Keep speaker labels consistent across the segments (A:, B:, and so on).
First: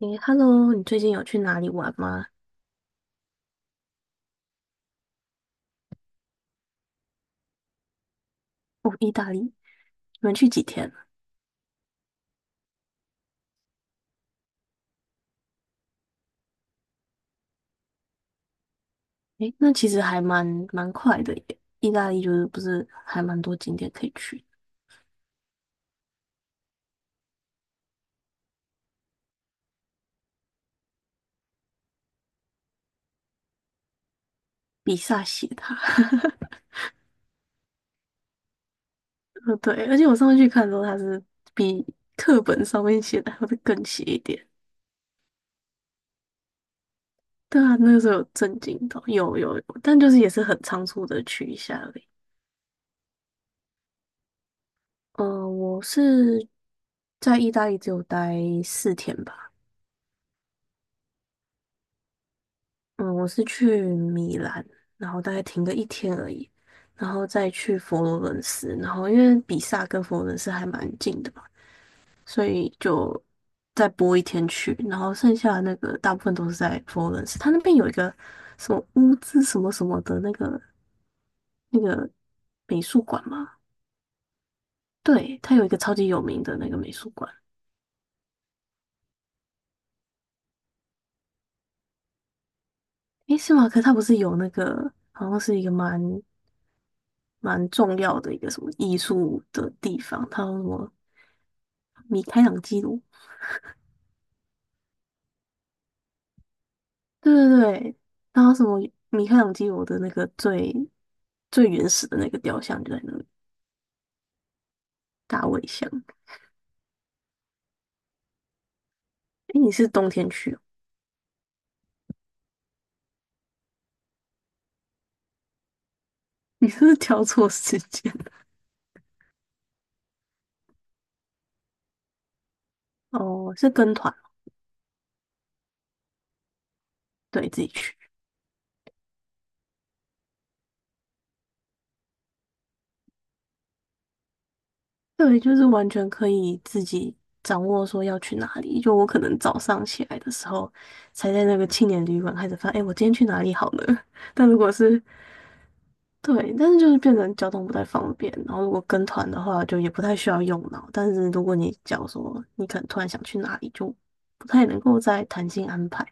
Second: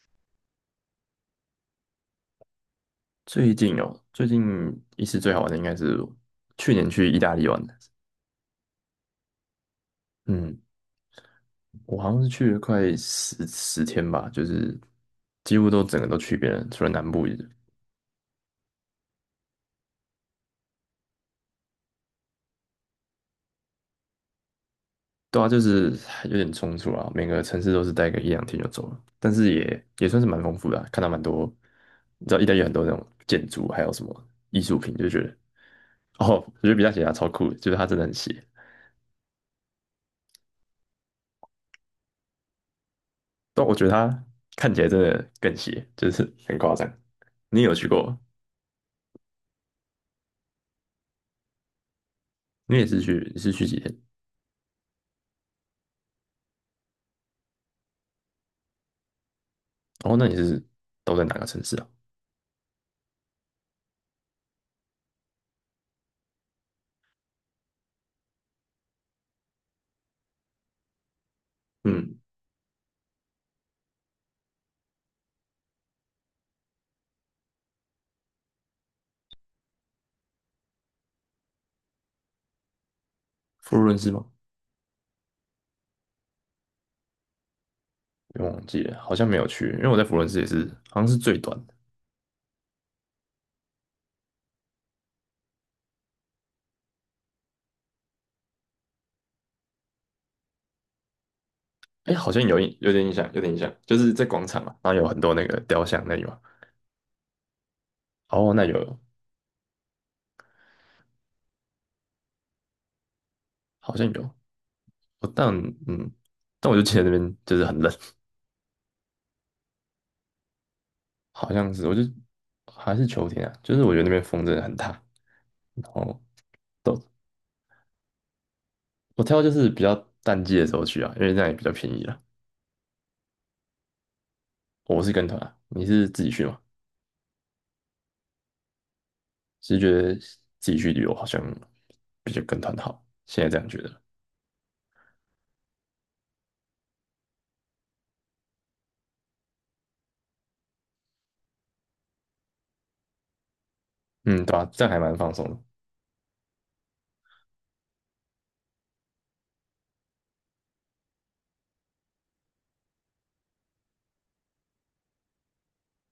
A: 诶，Hello，你最近有去哪里玩吗？
B: 最近一次最好玩的应该是去年去意大利玩的。
A: 哦，意大利，你们去
B: 嗯，
A: 几天啊？
B: 我好像是去了快十天吧，就是几乎都整个都去遍了，除了南部一点。
A: 诶，那其实还蛮快的耶。意大利就是不是还蛮多景点可以去，
B: 对啊，就是有点冲突啊，每个城市都是待个一两天就走了，但是也算是蛮丰富的啊看到蛮多，你知道意大利有很多那种建筑，还有什么艺术品，
A: 比
B: 就觉
A: 萨
B: 得
A: 斜塔。
B: 哦，我觉 得比较邪啊，超酷的就是它真的很邪。
A: 哦对，而且我上次去看的时候，它是比课本上面写的还会
B: 但我觉
A: 更
B: 得
A: 斜一
B: 它
A: 点。
B: 看起来真的更邪，就是很夸张。你
A: 对
B: 有
A: 啊，
B: 去
A: 那个
B: 过
A: 时候
B: 吗？
A: 有震惊到，有有有，但就是也是很仓促的去一下而已。
B: 你是去几天？
A: 嗯、我是在意大利只有待4天吧。
B: 哦，那你是都在哪个城市啊？
A: 嗯，我是去米兰，然后大概停个一天而已，然后再去佛罗伦斯，然后因为比萨跟佛罗伦斯还蛮近的嘛，
B: 嗯，
A: 所以就再播一天去，然后剩下的那个大部分都是在佛罗伦斯，它那边有一个什么乌兹什么什么的那个美术馆嘛。
B: 佛罗伦斯吗？
A: 对，它有一个超级有名的那个美术馆。
B: 我忘记了，好像没有去，因为我在佛罗伦斯也是，好像是最短的。
A: 诶，是吗？可它不是有那个好像是一个蛮重要的一个什么艺术的地方，它有什么
B: 哎，
A: 米
B: 好像
A: 开
B: 有
A: 朗
B: 印，
A: 基
B: 有
A: 罗，
B: 点印象，就是在广场嘛，然后有很多那个雕像那里嘛。
A: 对对对，然
B: 哦，
A: 后什
B: 那
A: 么
B: 有，
A: 米开朗基罗的那个最原始的那个雕像就在那里，
B: 好像有。我
A: 大
B: 但
A: 卫像。
B: 嗯，但我就记得那边就是很冷，
A: 诶，你是冬天去哦，
B: 好像是，还是秋天啊，就是我觉得那边风真的很大。然后
A: 你是不
B: 都
A: 是挑错时间？
B: 我挑就是比较淡季的时候去啊，因为那样也比较便宜了。
A: 哦，是跟团哦。
B: 我是跟团啊，你是自己去吗？
A: 对，自己去。
B: 只是觉得自己去旅游好像比较跟团好，现在这样觉得。
A: 对，就是完全可以自己掌握说要去哪里。就我可能早上起来的时候，才在那个青年旅馆开始发，哎，我今天去哪里好呢？
B: 嗯，
A: 但
B: 对
A: 如
B: 吧？
A: 果
B: 这样还
A: 是
B: 蛮放松的，
A: 对，但是就是变成交通不太方便，然后如果跟团的话，就也不太需要用脑。但是如果你假如说你可能突然想去哪里，就不太能够在弹性安排。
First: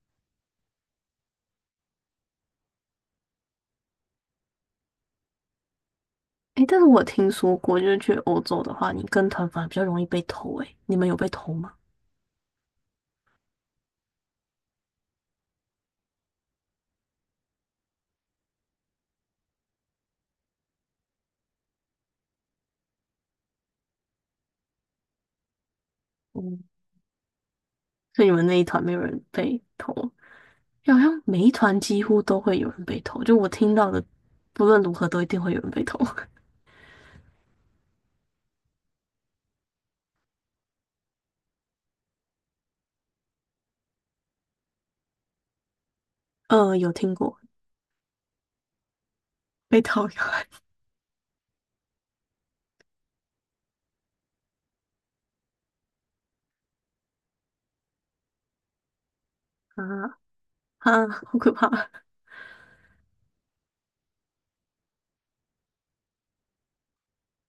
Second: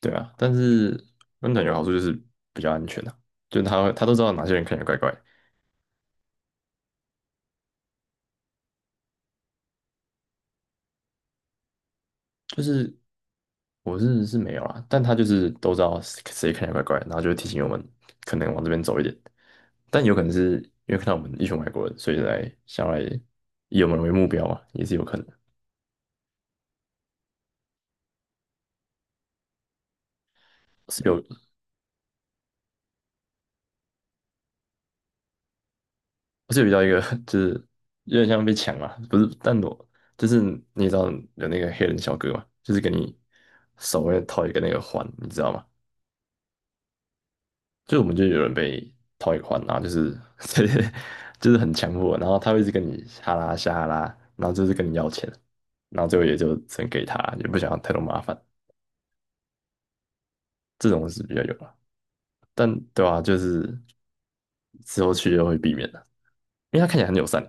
B: 对啊。但是跟团有好处就是比较安全啊，就他都知道哪些人看起来怪怪，
A: 诶，但是我听说过，就是去欧洲的话，你跟团反而比较容易被偷。诶，你们有被偷吗？
B: 就是我是没有啦，但他就是都知道谁谁看起来怪怪，然后就会提醒我们可能往这边走一点，但有可能是因为看到我们一群外国人，所以想要来以我们为目标嘛，也是有可能。
A: 嗯，所以你们那一团没有人被偷，好
B: 是
A: 像
B: 有
A: 每一团几乎都会有人被偷。就我听到的，不论如何都一定会有人被偷。
B: 我是有遇到一个，就是有点像被抢嘛，不是，但我就是你也知道有那个黑人小哥嘛，就是给你手会套一个那个环，你知道吗？
A: 有听过
B: 就我们就有人被套一个环，然
A: 被
B: 后就
A: 偷
B: 是
A: 有。
B: 对就是很强迫，然后他会一直跟你哈拉下哈拉，然后就是跟你要钱，然后最后也就只能给他，也不想要太多麻烦，
A: 啊
B: 这
A: 啊，
B: 种是比
A: 好
B: 较
A: 可
B: 有了，
A: 怕！
B: 但对啊，就是之后去就会避免的，因为他看起来很友善，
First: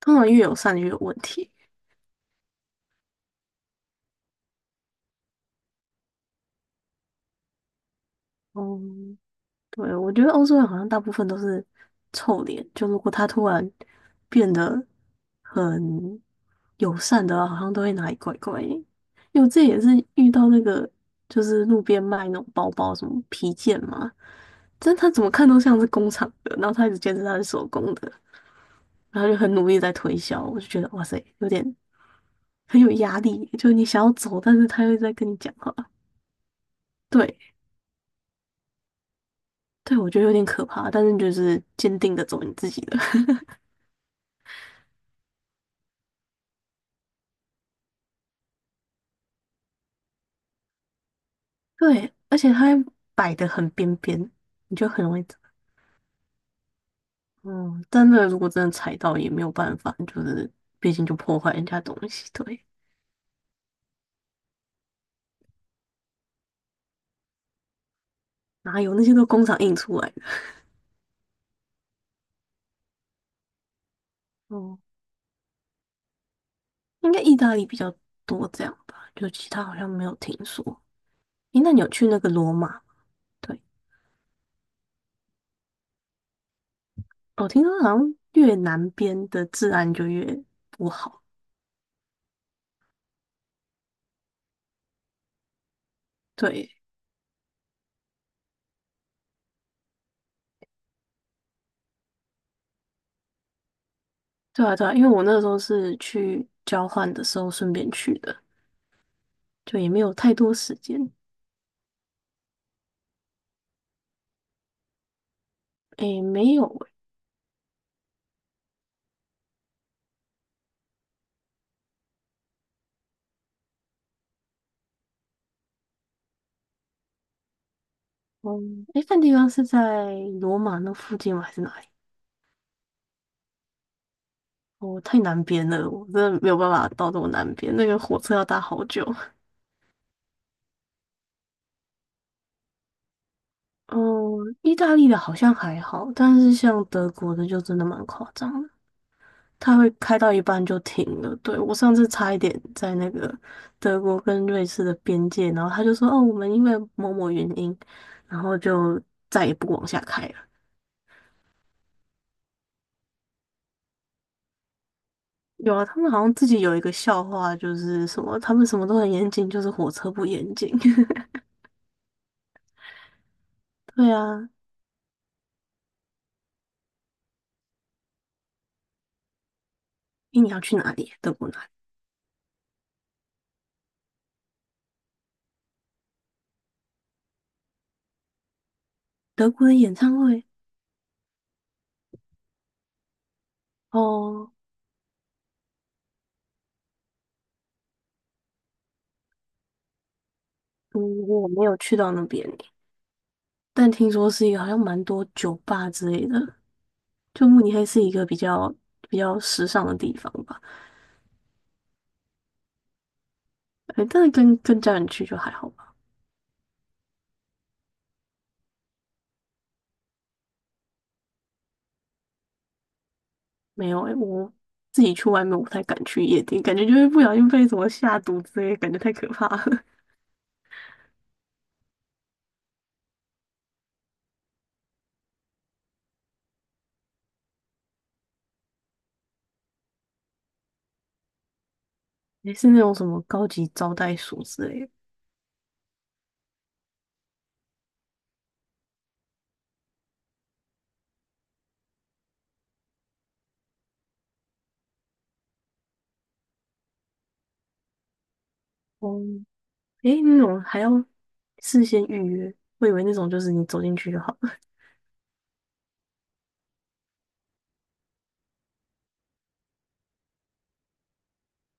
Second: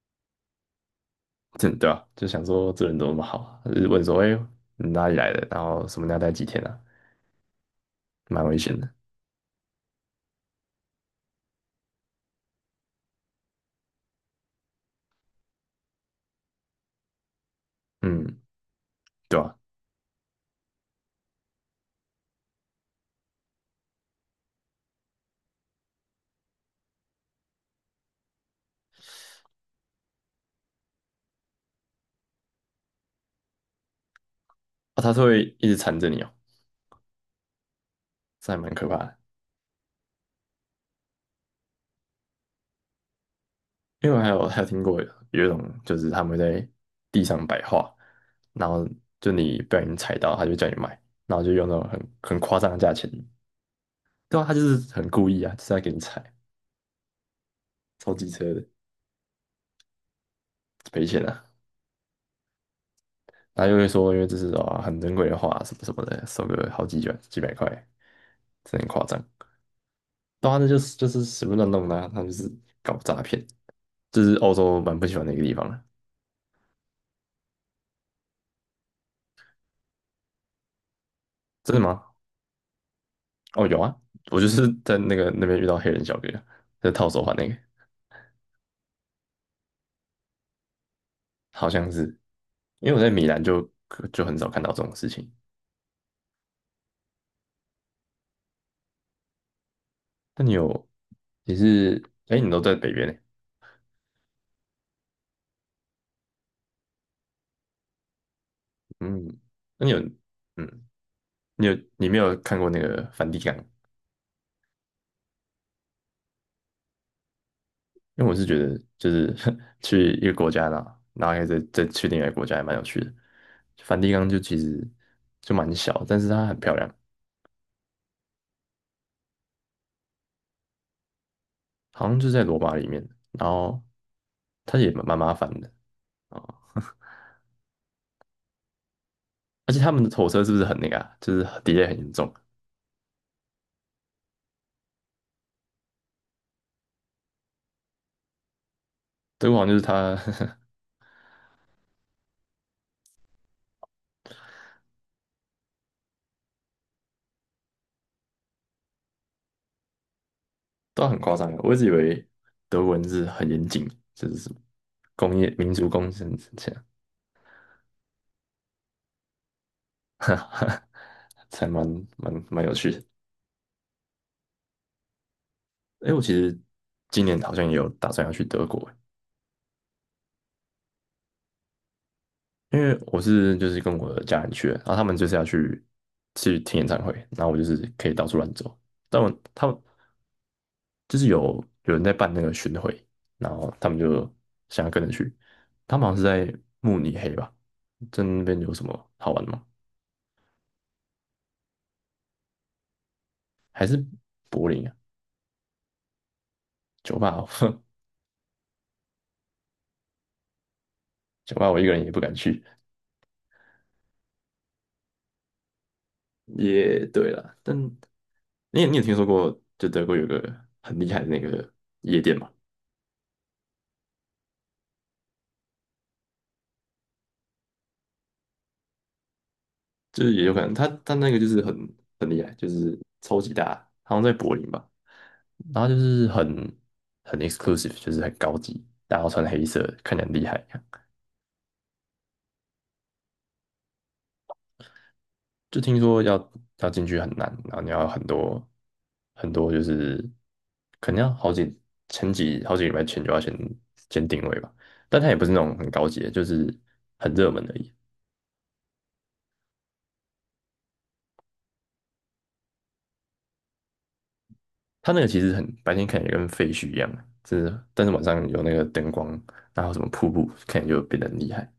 A: 通常越友善越有问题。
B: 真的啊，就想说这人怎么那么好啊？就是问说，哎、你哪里来的？然后什么你要待几天啊？蛮危险
A: 哦，
B: 的。
A: 对，我觉得欧洲人好像大部分都是臭脸，就如果他突然变得很友善的话，好像都会哪里怪
B: 嗯，
A: 怪的。
B: 对
A: 因为
B: 啊，
A: 这也是遇到那个，就是路边卖那种包包，什么皮件嘛，但他怎么看都像是工厂的，然后他一直坚持他是手工的，然后就很努力地在推销，我就觉得哇塞，有点很有压力，就你想要走，但是他又
B: 啊，他
A: 在
B: 是
A: 跟你
B: 会
A: 讲
B: 一
A: 话。
B: 直缠着你哦，
A: 对，
B: 这还蛮可怕的。
A: 对，我觉得有点可怕，但是就是坚定的走你自己的。
B: 因为我还有听过有一种，就是他们会在地上摆画，然后就你不小心踩到，他就叫你买，然后就用那种很
A: 对，而
B: 很
A: 且
B: 夸
A: 它
B: 张的
A: 还
B: 价钱。
A: 摆的很边边，
B: 对啊，他就是
A: 你就很
B: 很
A: 容易。
B: 故意啊，就是在给你踩，
A: 嗯，但
B: 超
A: 那个
B: 机
A: 如果
B: 车的，
A: 真的踩到也没有办法，就是毕竟
B: 赔
A: 就
B: 钱
A: 破
B: 啊。
A: 坏人家东西。对，
B: 然后又会说，因为这是啊很珍贵的画，什么什么的，收个好几卷几百块，真的
A: 哪
B: 很
A: 有那
B: 夸
A: 些
B: 张。
A: 都工厂印出来的？
B: 然后就是随便乱弄的啊，他们就是搞诈骗，这是欧
A: 哦、
B: 洲蛮不喜欢的一个地方的。
A: 应该意大利比较多这样吧，就其他好像没有听说。诶，那
B: 真的
A: 你有
B: 吗？
A: 去那个罗马吗？对，
B: 哦，有啊，我就是在那边遇到黑人小哥，在套手环那
A: 我
B: 个，
A: 听说好像越南边的治安就越不好。
B: 好像是，因为我在米兰就很少看到这种事情。
A: 对，
B: 那你有，你是，哎，你都在北边呢，
A: 对啊，对啊，因为我那时候是去交换的时候顺便去的，
B: 嗯，
A: 就
B: 那
A: 也
B: 你有，
A: 没有太多时
B: 嗯，
A: 间。
B: 你有，你没有看过那个梵蒂冈？
A: 诶，没有诶。
B: 因为我是觉得，就是 去一个国家然后又再去另外一个国家，也蛮有趣的。梵蒂冈就其实就蛮小，但是它很漂亮，
A: 嗯，诶，那地方是在罗马那附近吗？还是哪里？
B: 好像就在罗马里面。然后它也
A: 哦，
B: 蛮
A: 太
B: 麻
A: 南
B: 烦的
A: 边了，我真
B: 啊、
A: 的没有办
B: 哦
A: 法到这么南边，那个火车要搭好久。
B: 而且他们的火车是不是很那个啊？就是 d e 很严重。
A: 嗯，意大利的好像还好，但是像德国的就真的蛮夸张的。
B: 德国好像
A: 它
B: 就是
A: 会
B: 它
A: 开到一 半就停了。对，我上次差一点在那个德国跟瑞士的边界，然后他就说：“哦，我们因为某某原因，然后就再也不往下开了。”
B: 都很夸张的，我一直以为德文是很严谨，就是什么工业民
A: 有啊，
B: 族
A: 他
B: 工
A: 们好像
B: 程
A: 自己
B: 这
A: 有一
B: 样，
A: 个笑话，就是什么他们什么都很严谨，就是火车不严谨。
B: 才蛮有趣的。
A: 对啊，
B: 哎，我其实今年好像也有打算要去德国。
A: 诶你要去哪里？德国哪里？
B: 因为就是跟我的家人去的，然后他们就是要去听演唱会，然后我就是可以到处乱走。但
A: 德
B: 他
A: 国的
B: 们
A: 演唱会？
B: 就是有人在办那个巡回，然后他们就
A: 哦，
B: 想要跟着去。他们好像是在慕尼黑吧？在那边有什么好玩的吗？
A: 嗯，我没有去到那边耶，
B: 还
A: 但
B: 是
A: 听说是一个好
B: 柏
A: 像
B: 林啊？
A: 蛮多酒吧之类的。
B: 酒吧
A: 就慕尼
B: 哦，
A: 黑是一个比较时尚的地方吧。
B: 酒吧我一个人也不敢去。
A: 哎，但是跟家人去就还好吧。
B: 也对了，但你有听说过就德国有个很厉害的那个夜店吗？
A: 没有诶、我自己去外面我不太敢去夜店，感觉就会不小心被什么下毒之类的，感觉太可怕了。
B: 就是也有可能，他那个就是很厉害，就是超级大，好像在柏林吧，然后就是很 exclusive，就是很高级，大家都穿黑色，看起来很厉害
A: 也是那种什么高级招待所之类的。
B: 就听说要进去很难，然后你要很多很多，就是可能要好几前几好几个礼拜前就要先定位吧，但它也不是那种很高级的，就是很热门而已。
A: 哦、哎，那种还要事先预约，我以为那种就是你走进去就好了。
B: 它那个其实白天看起来跟废墟一样，就是但是晚上有那个灯光，然后什么瀑布，看起来就变得很厉害。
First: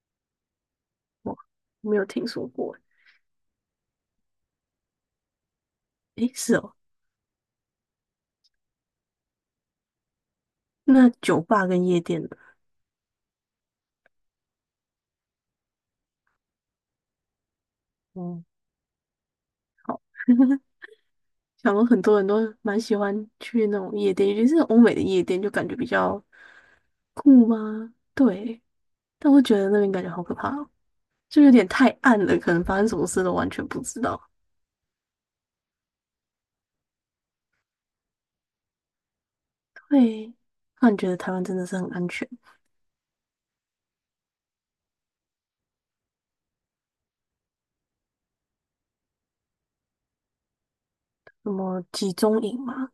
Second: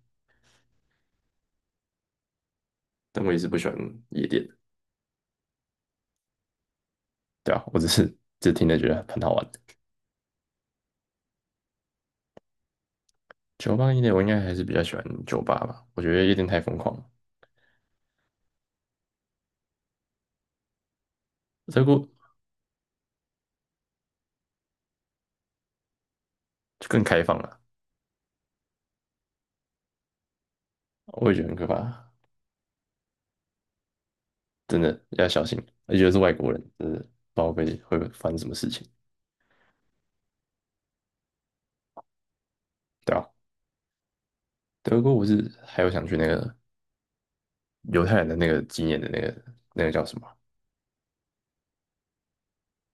A: 哇，没有听说过。
B: 但我也是不喜欢夜店的，
A: 诶、哎是哦，
B: 对啊，我只听着觉得很好玩。
A: 那酒吧跟夜店呢？
B: 酒吧夜店我应该还是比较喜欢酒吧吧，我觉得夜店太疯狂了，
A: 嗯，好，想
B: 德
A: 说很
B: 个
A: 多人都蛮喜欢去那种夜店，尤其是欧美的夜店，就感觉比较
B: 就更开放
A: 酷
B: 了，
A: 吗？对。但我觉得那边感觉好可怕哦，
B: 我也觉
A: 就
B: 得
A: 有
B: 很可
A: 点太
B: 怕，
A: 暗了，可能发生什么事都完全不知道。
B: 真的要小心，而且是外国人，真的不知道会发生什么事情，
A: 对，那你觉得台湾真的是很安全？
B: 对啊。德国我是还有想去那个犹太人的那个纪念的那个叫什么，
A: 什么集中营嘛？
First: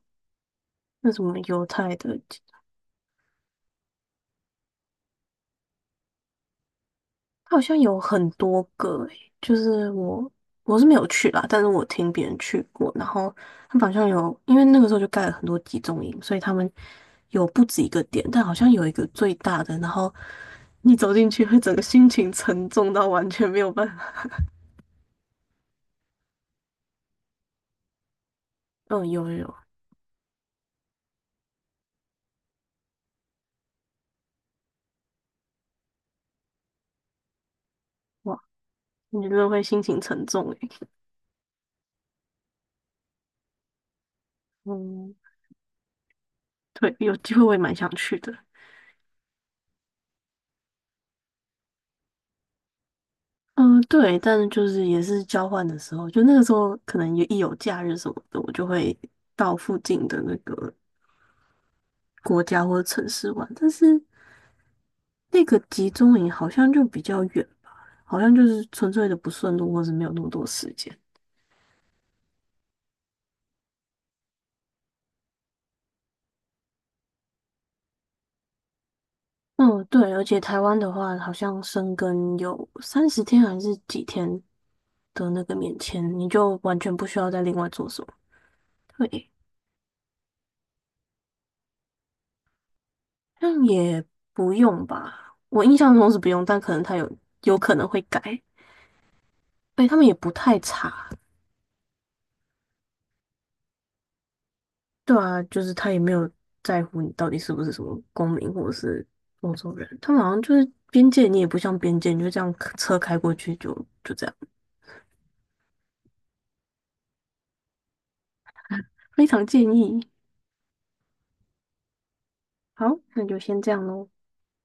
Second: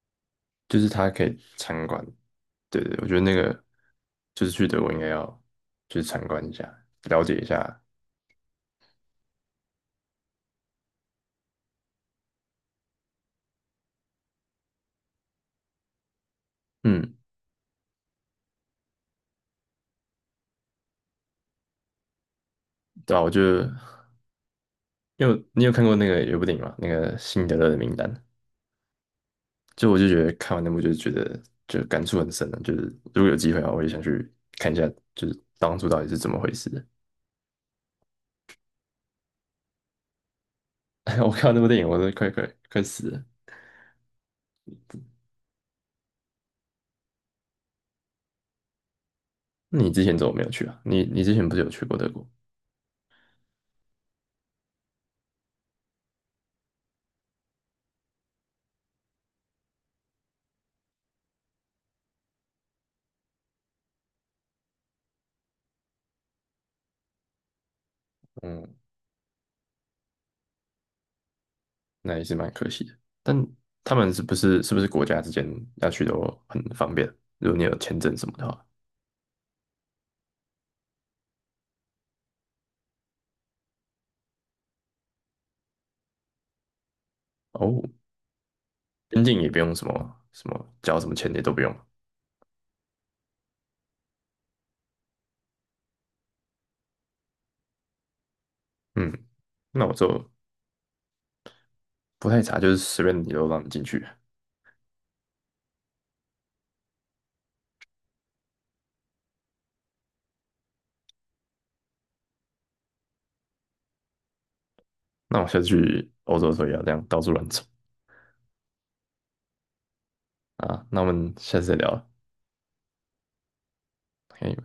B: 就是他
A: 那什
B: 可
A: 么
B: 以
A: 犹
B: 参
A: 太
B: 观，
A: 的集，
B: 对对，我觉得那个就是去德国应该要去参观一下，了解一
A: 它好像
B: 下。
A: 有很多个诶，就是我是没有去啦，但是我听别人去过，然后他们好像有，因为那个时候就盖了很多集中营，所以他们
B: 嗯，
A: 有不止一个点，但好像有一个最大的，然后你走进去会整个心情沉重到
B: 对啊，
A: 完
B: 我就。
A: 全没有办法。
B: 因为你有看过那个有部电影吗？那个《辛德勒的名单》，
A: 嗯，有有有。
B: 就我就觉得看完那部就是觉得就感触很深的，就是如果有机会啊，我也想去看一下，就是当初到底是怎么回事的。
A: 我你真的会心情沉重诶。
B: 我看完那部电影，我都快死了。
A: 嗯，对，有机会我也蛮想去的。
B: 那你之前怎么没有去啊？你之前不是有去过德国？
A: 嗯，对，但是就是也是交换的时候，就那个时候可能也一有假日什么的，我就会到附近的那个国家或者城市玩。但是那个集中营好像就比较远，好像就是
B: 嗯，
A: 纯粹的不顺路，或是没有那么多时间。
B: 那也是蛮可惜的。但他们是不是国家之间要去都很方便？如果你有签证什么的话，
A: 嗯，对，而且台湾的话，好像生根有30天还是几天的那个免签，你就完全不需要再另外
B: 哦，
A: 做什么。
B: 边
A: 对，
B: 境也不用什么什么交什么钱也都不用。
A: 那也不用吧，我印象中是不用，但可能他有可能会改。
B: 嗯，那
A: 对，
B: 我
A: 他们也
B: 就
A: 不太查，
B: 不太查，就是随便你都让你进去。
A: 对啊，就是他也没有在乎你到底是不是什么公民或者是欧洲人，他们好像就是边界，你也不像边界，你就这样车开过去就就这样，
B: 那我下次去欧洲的时候也要这样到处乱走
A: 非常建议。
B: 啊。那我们下次再聊了
A: 好，那就先这样喽。
B: ，OK。